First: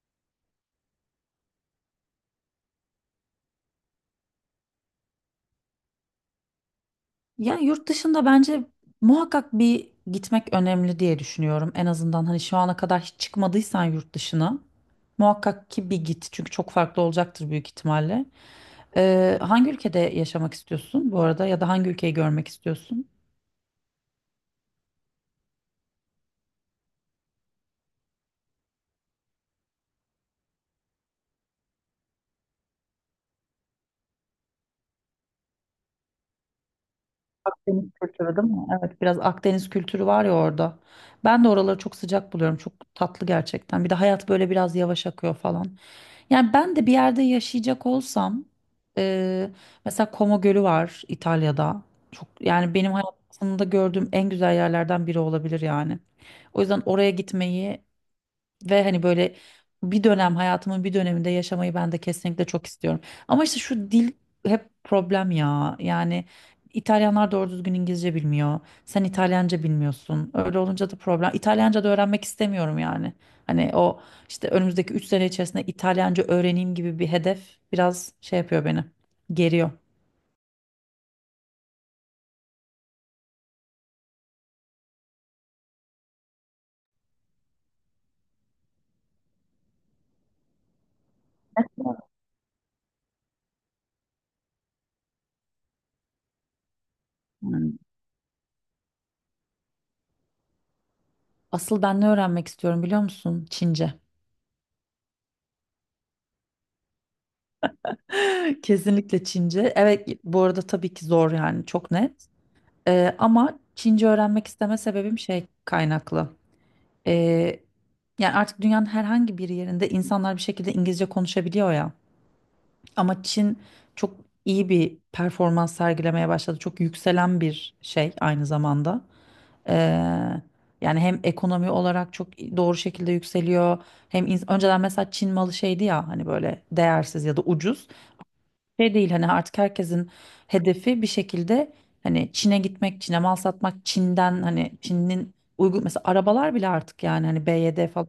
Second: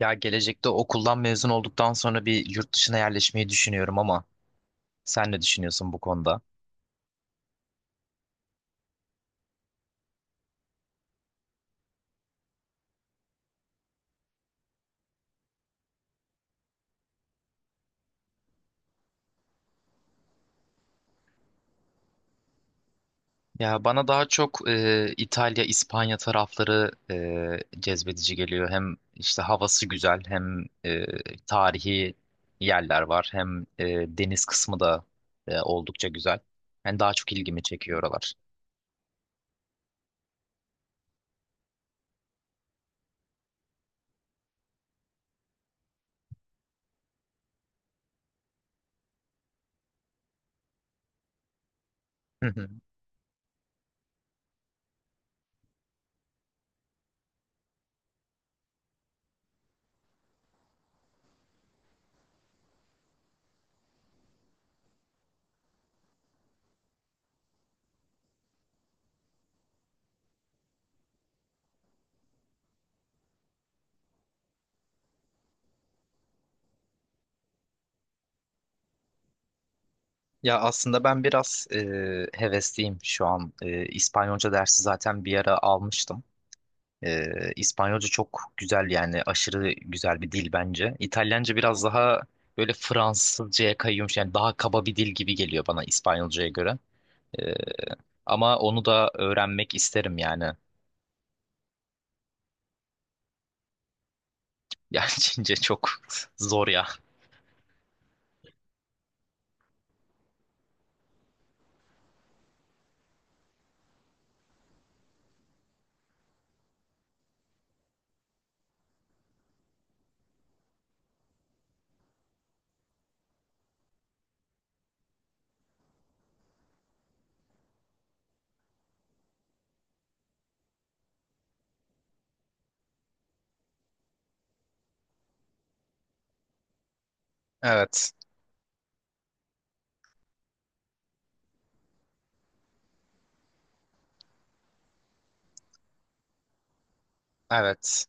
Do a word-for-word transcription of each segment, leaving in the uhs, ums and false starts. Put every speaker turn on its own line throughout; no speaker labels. Ya gelecekte okuldan mezun olduktan sonra bir yurt dışına yerleşmeyi düşünüyorum ama sen ne düşünüyorsun bu konuda?
Ya yurt dışında bence muhakkak bir gitmek önemli diye düşünüyorum. En azından hani şu ana kadar hiç çıkmadıysan yurt dışına muhakkak ki bir git. Çünkü çok farklı olacaktır büyük ihtimalle. Ee, hangi ülkede yaşamak istiyorsun bu arada ya da hangi ülkeyi görmek istiyorsun?
Ya bana daha çok e, İtalya, İspanya tarafları e, cezbedici geliyor. Hem işte havası güzel, hem e, tarihi yerler var, hem e, deniz kısmı da e, oldukça güzel. Yani daha çok ilgimi
Akdeniz
çekiyor oralar.
kültürü değil mi? Evet, biraz Akdeniz kültürü var ya orada. Ben de oraları çok sıcak buluyorum. Çok tatlı gerçekten. Bir de hayat böyle biraz yavaş akıyor falan. Yani ben de bir yerde yaşayacak olsam, e, mesela Como Gölü var İtalya'da. Çok yani benim hayatımda gördüğüm en güzel yerlerden biri olabilir yani. O yüzden oraya gitmeyi ve hani böyle bir dönem hayatımın bir döneminde yaşamayı ben de kesinlikle çok istiyorum. Ama işte şu dil hep problem ya. Yani İtalyanlar doğru düzgün İngilizce bilmiyor. Sen İtalyanca bilmiyorsun. Öyle olunca da problem. İtalyanca da öğrenmek istemiyorum yani. Hani o işte önümüzdeki üç sene içerisinde İtalyanca öğreneyim gibi bir hedef biraz şey yapıyor beni. Geriyor.
Ya aslında ben biraz e, hevesliyim şu an. E, İspanyolca dersi zaten bir ara almıştım. E, İspanyolca çok güzel, yani aşırı güzel bir dil bence. İtalyanca biraz daha böyle Fransızcaya kayıyormuş, yani daha kaba bir dil gibi geliyor bana İspanyolcaya göre. E,
Hmm.
Ama onu da öğrenmek isterim yani.
Asıl ben ne öğrenmek istiyorum biliyor musun? Çince.
Yani Çince çok zor ya.
Kesinlikle Çince. Evet, bu arada tabii ki zor yani çok net. Ee, ama Çince öğrenmek isteme sebebim şey kaynaklı. Ee, Yani artık dünyanın herhangi bir yerinde insanlar bir şekilde İngilizce konuşabiliyor ya. Ama Çin çok iyi bir performans sergilemeye başladı. Çok yükselen bir şey aynı zamanda. Ee, Yani hem ekonomi olarak çok doğru şekilde yükseliyor. Hem ins- önceden mesela Çin malı şeydi ya hani böyle değersiz ya da ucuz.
Evet,
Şey değil hani, artık herkesin hedefi bir şekilde hani Çin'e gitmek, Çin'e mal satmak, Çin'den hani Çin'in uygun mesela arabalar bile artık yani hani B Y D
evet,
falan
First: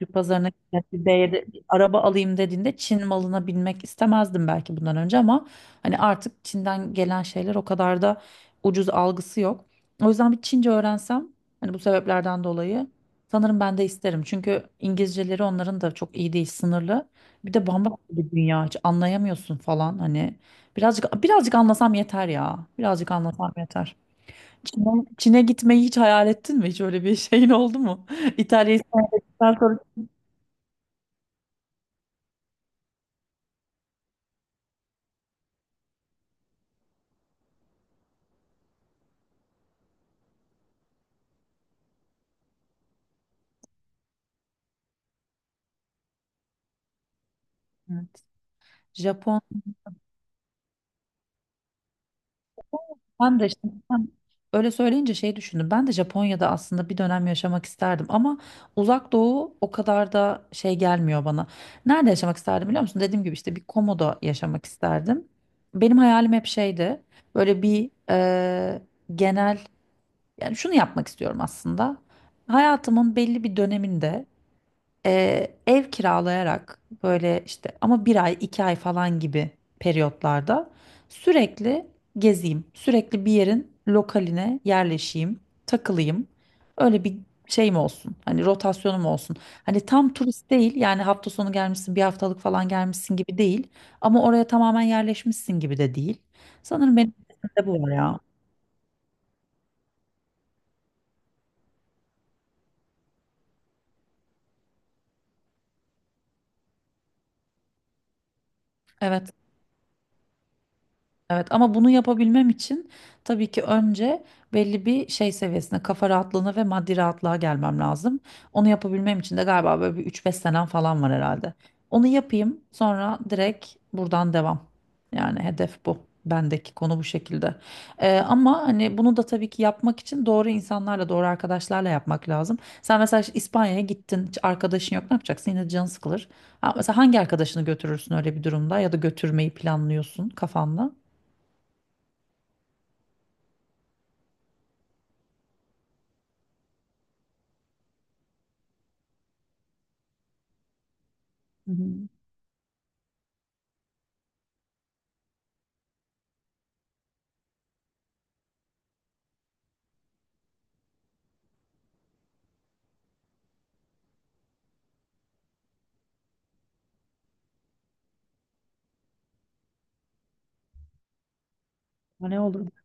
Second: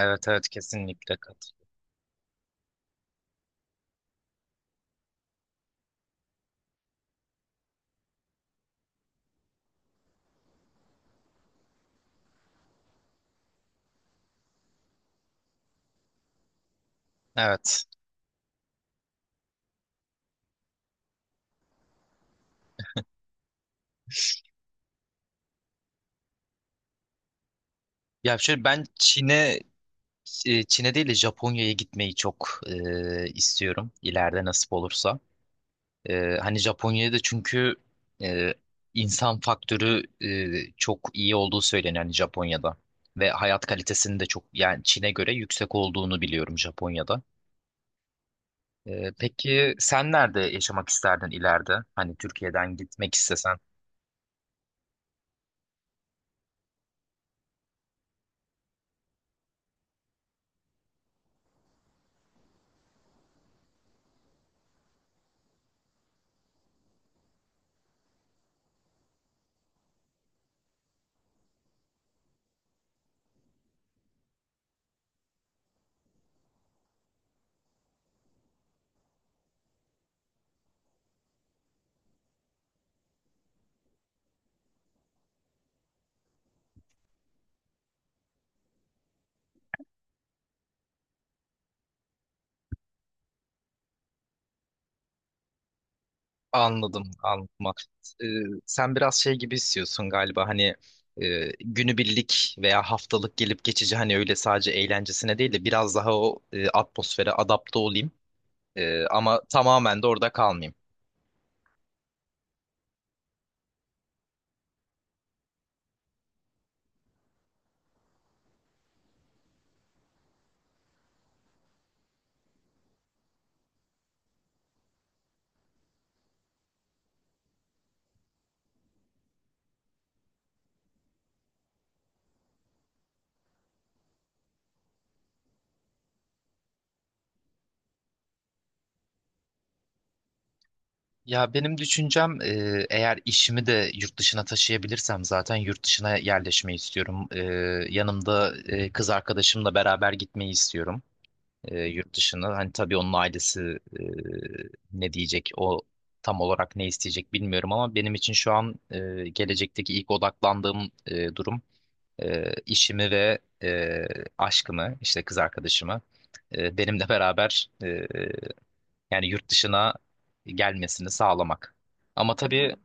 Türk pazarına
evet,
gitmek, bir
kesinlikle
B Y D
kat.
bir araba alayım dediğinde Çin malına binmek istemezdim belki bundan önce, ama hani artık Çin'den gelen şeyler o kadar da ucuz algısı yok. O yüzden bir Çince öğrensem hani bu sebeplerden dolayı sanırım ben de isterim. Çünkü İngilizceleri onların da çok iyi değil, sınırlı. Bir de
Evet.
bambaşka bir dünya, hiç anlayamıyorsun falan hani. Birazcık birazcık anlasam yeter ya. Birazcık anlasam yeter. Çin'e, Çin'e gitmeyi hiç hayal ettin mi? Hiç öyle bir şeyin oldu mu?
Ya şöyle
İtalya'yı
ben
senden
Çin'e
sonra.
Ç- Çin'e değil de Japonya'ya gitmeyi çok e, istiyorum, ileride nasip olursa. E, hani Japonya'da çünkü e, insan faktörü e, çok iyi olduğu söyleniyor hani Japonya'da ve hayat kalitesinin de çok, yani Çin'e göre yüksek olduğunu biliyorum Japonya'da.
Evet.
E,
Japon
peki sen nerede yaşamak isterdin ileride? Hani Türkiye'den gitmek
Ben de
istesen.
işte sen öyle söyleyince şey düşündüm. Ben de Japonya'da aslında bir dönem yaşamak isterdim ama Uzak Doğu o kadar da şey gelmiyor bana. Nerede yaşamak isterdim biliyor musun? Dediğim gibi işte bir komoda yaşamak isterdim. Benim hayalim hep şeydi. Böyle bir eee, genel, yani şunu yapmak istiyorum aslında. Hayatımın belli bir döneminde e, ev kiralayarak, böyle işte ama bir ay iki ay falan gibi periyotlarda sürekli gezeyim. Sürekli bir yerin lokaline yerleşeyim, takılayım. Öyle bir şeyim olsun. Hani rotasyonum olsun. Hani tam turist değil, yani hafta sonu gelmişsin, bir haftalık falan gelmişsin gibi değil. Ama oraya tamamen yerleşmişsin gibi de değil. Sanırım
Anladım,
benim
anladım.
de bu var ya.
Ee, Sen biraz şey gibi istiyorsun galiba, hani e, günübirlik veya haftalık gelip geçici, hani öyle sadece eğlencesine değil de biraz daha o e, atmosfere adapte olayım. E,
Evet.
ama tamamen de orada kalmayayım.
Evet, ama bunu yapabilmem için tabii ki önce belli bir şey seviyesine, kafa rahatlığına ve maddi rahatlığa gelmem lazım. Onu yapabilmem için de galiba böyle bir üç beş senem falan var herhalde. Onu yapayım, sonra direkt buradan devam. Yani hedef bu. Bendeki konu bu şekilde. Ee, ama hani bunu da tabii ki yapmak için doğru insanlarla, doğru arkadaşlarla yapmak lazım. Sen mesela işte İspanya'ya gittin, hiç arkadaşın yok, ne yapacaksın? Yine canın sıkılır. Ha, mesela hangi arkadaşını götürürsün öyle bir durumda, ya da götürmeyi planlıyorsun kafanda?
Ya benim düşüncem e, eğer işimi de yurt dışına taşıyabilirsem zaten yurt dışına yerleşmeyi istiyorum. E, yanımda e, kız arkadaşımla beraber gitmeyi istiyorum
Hı
e,
hı.
yurt dışına. Hani tabii onun ailesi e, ne diyecek, o tam olarak ne isteyecek bilmiyorum, ama benim için şu an e, gelecekteki ilk odaklandığım e, durum e, işimi ve e, aşkımı, işte kız arkadaşımı e, benimle beraber e, yani yurt dışına gelmesini sağlamak.
O
Ama
ne olur?
tabii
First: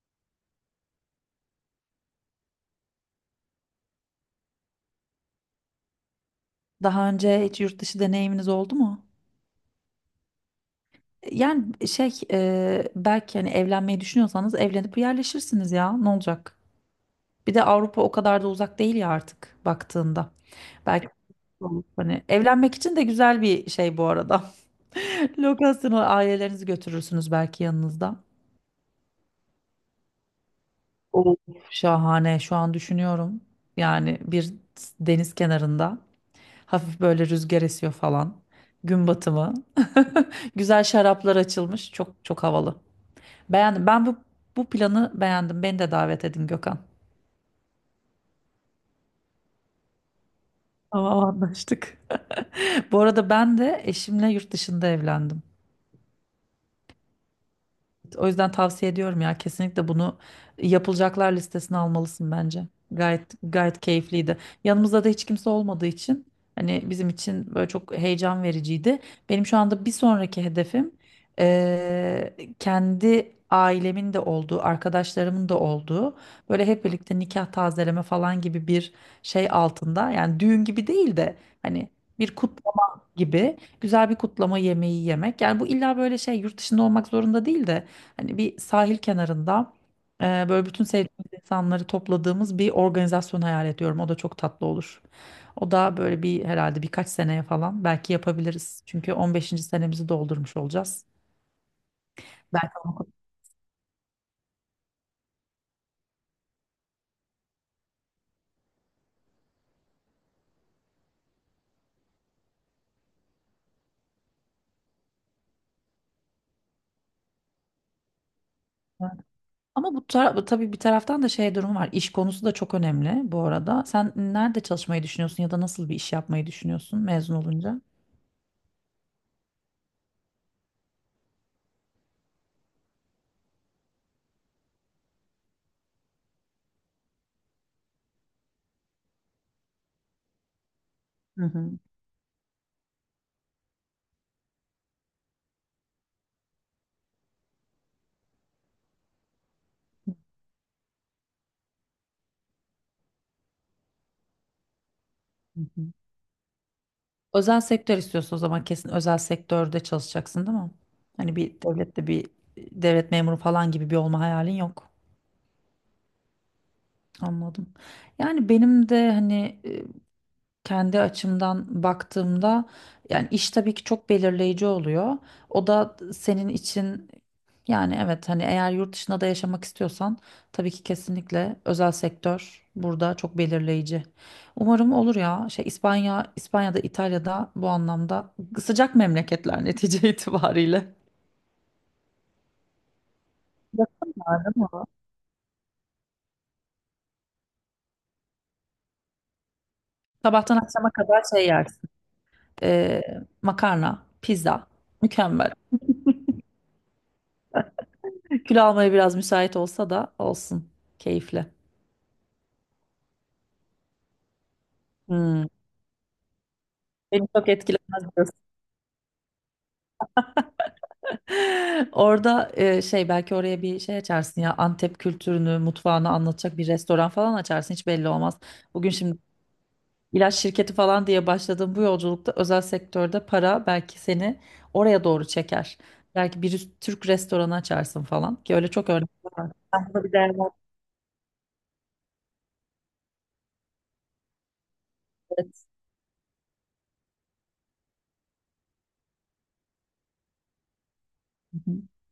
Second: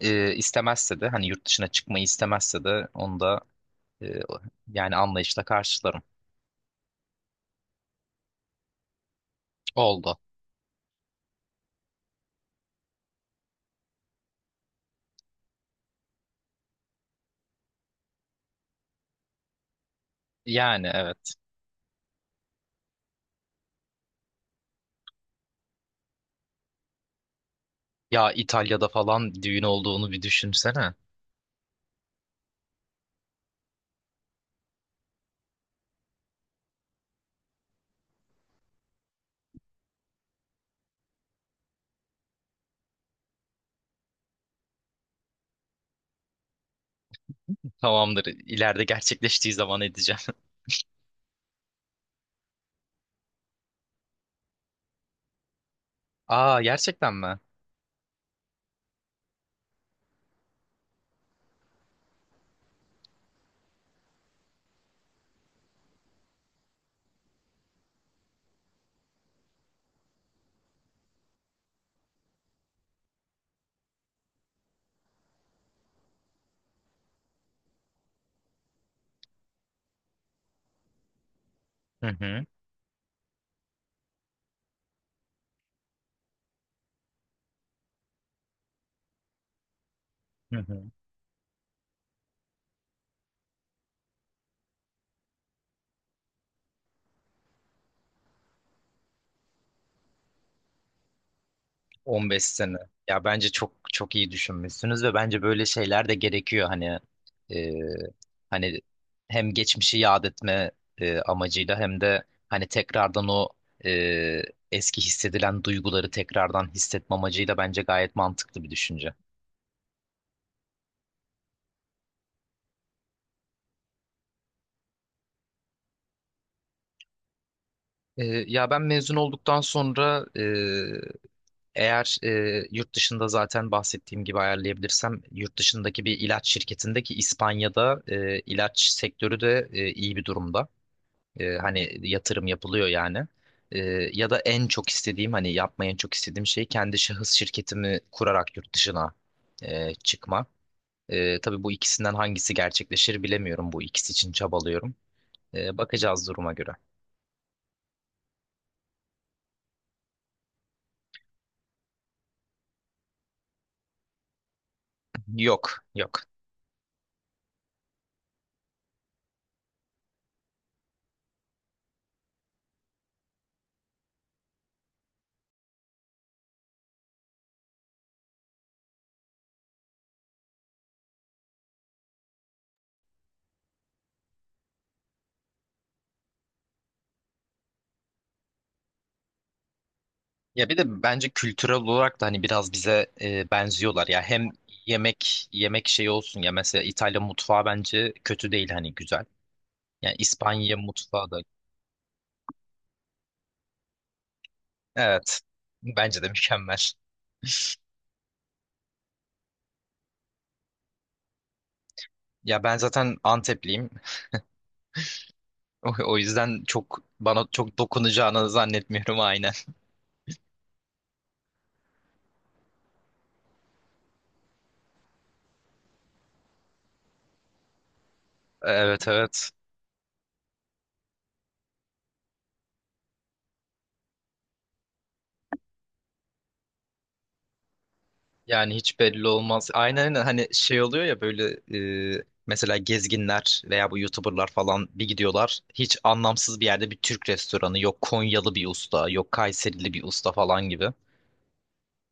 e, istemezse de, hani yurt dışına çıkmayı istemezse de onu da e, yani anlayışla karşılarım.
Daha önce hiç yurt dışı deneyiminiz oldu mu?
Oldu.
E, yani e, şey, e, belki hani evlenmeyi düşünüyorsanız evlenip yerleşirsiniz ya, ne olacak? Bir de Avrupa o kadar da uzak değil ya artık baktığında.
Yani
Belki
evet.
olur. Hani evlenmek için de güzel bir şey bu arada. Lokasyonu, ailelerinizi götürürsünüz belki yanınızda.
Ya İtalya'da falan düğün olduğunu bir düşünsene.
Şahane, şu an düşünüyorum. Yani bir deniz kenarında. Hafif böyle rüzgar esiyor falan. Gün batımı. Güzel şaraplar açılmış. Çok çok havalı. Beğendim. Ben bu bu planı beğendim. Beni de davet edin, Gökhan.
Tamamdır. İleride gerçekleştiği zaman edeceğim.
Tamam, anlaştık. Bu arada ben de eşimle yurt dışında evlendim.
Aa, gerçekten mi?
O yüzden tavsiye ediyorum ya, kesinlikle bunu yapılacaklar listesine almalısın bence. Gayet gayet keyifliydi. Yanımızda da hiç kimse olmadığı için hani bizim için böyle çok heyecan vericiydi. Benim şu anda bir sonraki hedefim eee, kendi ailemin de olduğu, arkadaşlarımın da olduğu, böyle hep birlikte nikah tazeleme falan gibi bir şey altında. Yani düğün gibi değil de hani
Hı
bir
hı.
kutlama gibi, güzel bir kutlama yemeği yemek. Yani bu illa böyle şey, yurt dışında olmak zorunda değil de hani bir sahil kenarında e,
Hı
böyle
hı.
bütün sevdiğimiz insanları topladığımız bir organizasyon hayal ediyorum. O da çok tatlı olur. O da böyle bir herhalde birkaç seneye falan belki yapabiliriz. Çünkü on beşinci senemizi doldurmuş olacağız.
on beş
Belki
sene.
onu.
Ya bence çok çok iyi düşünmüşsünüz ve bence böyle şeyler de gerekiyor, hani e, hani hem geçmişi yad etme e, amacıyla, hem de hani tekrardan o e, eski hissedilen duyguları tekrardan hissetme amacıyla bence gayet mantıklı bir düşünce.
Ama bu, tar tabii bir taraftan da şey durumu var. İş konusu da çok önemli bu arada. Sen nerede çalışmayı düşünüyorsun, ya da nasıl bir iş yapmayı düşünüyorsun mezun olunca?
E, ya ben mezun olduktan sonra eğer e, yurt dışında zaten bahsettiğim gibi ayarlayabilirsem, yurt dışındaki bir ilaç şirketindeki İspanya'da e, ilaç sektörü de e, iyi bir durumda.
Hı
E,
hı.
hani yatırım yapılıyor yani. E, Ya da en çok istediğim, hani yapmayı en çok istediğim şey, kendi şahıs şirketimi kurarak yurt dışına e, çıkma. E, tabii bu ikisinden hangisi gerçekleşir bilemiyorum. Bu ikisi için çabalıyorum.
Hı
E,
hı.
bakacağız duruma göre.
Özel sektör istiyorsun o zaman, kesin özel sektörde çalışacaksın değil mi? Hani bir devlette, bir devlet memuru falan gibi bir olma hayalin yok.
Yok, yok.
Anladım. Yani benim de hani kendi açımdan baktığımda yani iş tabii ki çok belirleyici oluyor. O da senin için, yani evet hani eğer yurt dışında da yaşamak istiyorsan tabii ki kesinlikle özel sektör burada çok belirleyici. Umarım olur ya. Şey, İspanya, İspanya'da, İtalya'da bu anlamda sıcak memleketler netice
Ya bir
itibariyle.
de bence kültürel olarak da hani biraz bize e, benziyorlar
Yakın
ya,
var
hem
değil mi?
yemek yemek şeyi olsun ya, mesela İtalya mutfağı bence kötü değil, hani güzel. Yani
Sabahtan
İspanya
akşama kadar
mutfağı da
şey yersin. Ee, Makarna, pizza.
evet,
Mükemmel.
bence de mükemmel.
Kül almaya biraz müsait olsa da olsun. Keyifli.
Ya ben zaten Antepliyim.
Hmm.
O, o yüzden çok
Beni
bana
çok
çok
etkilemez diyorsun.
dokunacağını zannetmiyorum, aynen.
Orada e, şey, belki oraya bir şey açarsın ya, Antep kültürünü, mutfağını anlatacak bir restoran falan açarsın, hiç belli olmaz. Bugün
Evet,
şimdi
evet.
ilaç şirketi falan diye başladığım bu yolculukta, özel sektörde para belki seni oraya doğru çeker. Belki bir Türk restoranı açarsın falan, ki öyle
Yani
çok
hiç
örnek
belli
var.
olmaz.
Ben
Aynen,
buna bir
aynen,
değer
hani şey oluyor ya, böyle e, mesela gezginler veya bu YouTuber'lar falan bir
verdim.
gidiyorlar. Hiç anlamsız bir yerde bir Türk restoranı, yok Konyalı bir usta, yok Kayserili bir usta falan gibi.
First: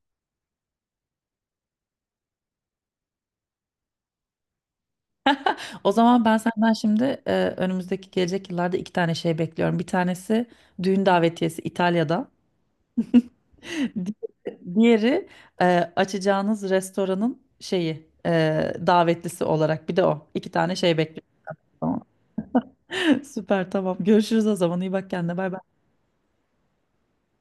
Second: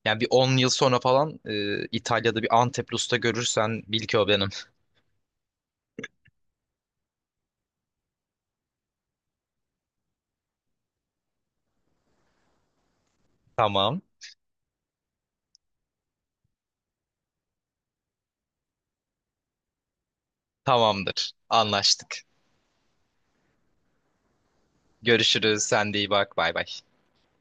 Yani bir on yıl sonra falan e, İtalya'da bir Antepli usta görürsen, bil ki o benim.
O zaman ben senden şimdi, e, önümüzdeki gelecek yıllarda iki tane şey bekliyorum. Bir tanesi düğün davetiyesi İtalya'da.
Tamam.
Di- Diğeri, e, açacağınız restoranın şeyi, e, davetlisi olarak. Bir de o. İki tane şey
Tamamdır.
bekliyorum. Tamam.
Anlaştık.
Süper, tamam. Görüşürüz o zaman. İyi bak kendine. Bay
Görüşürüz.
bay.
Sen de iyi bak. Bay bay.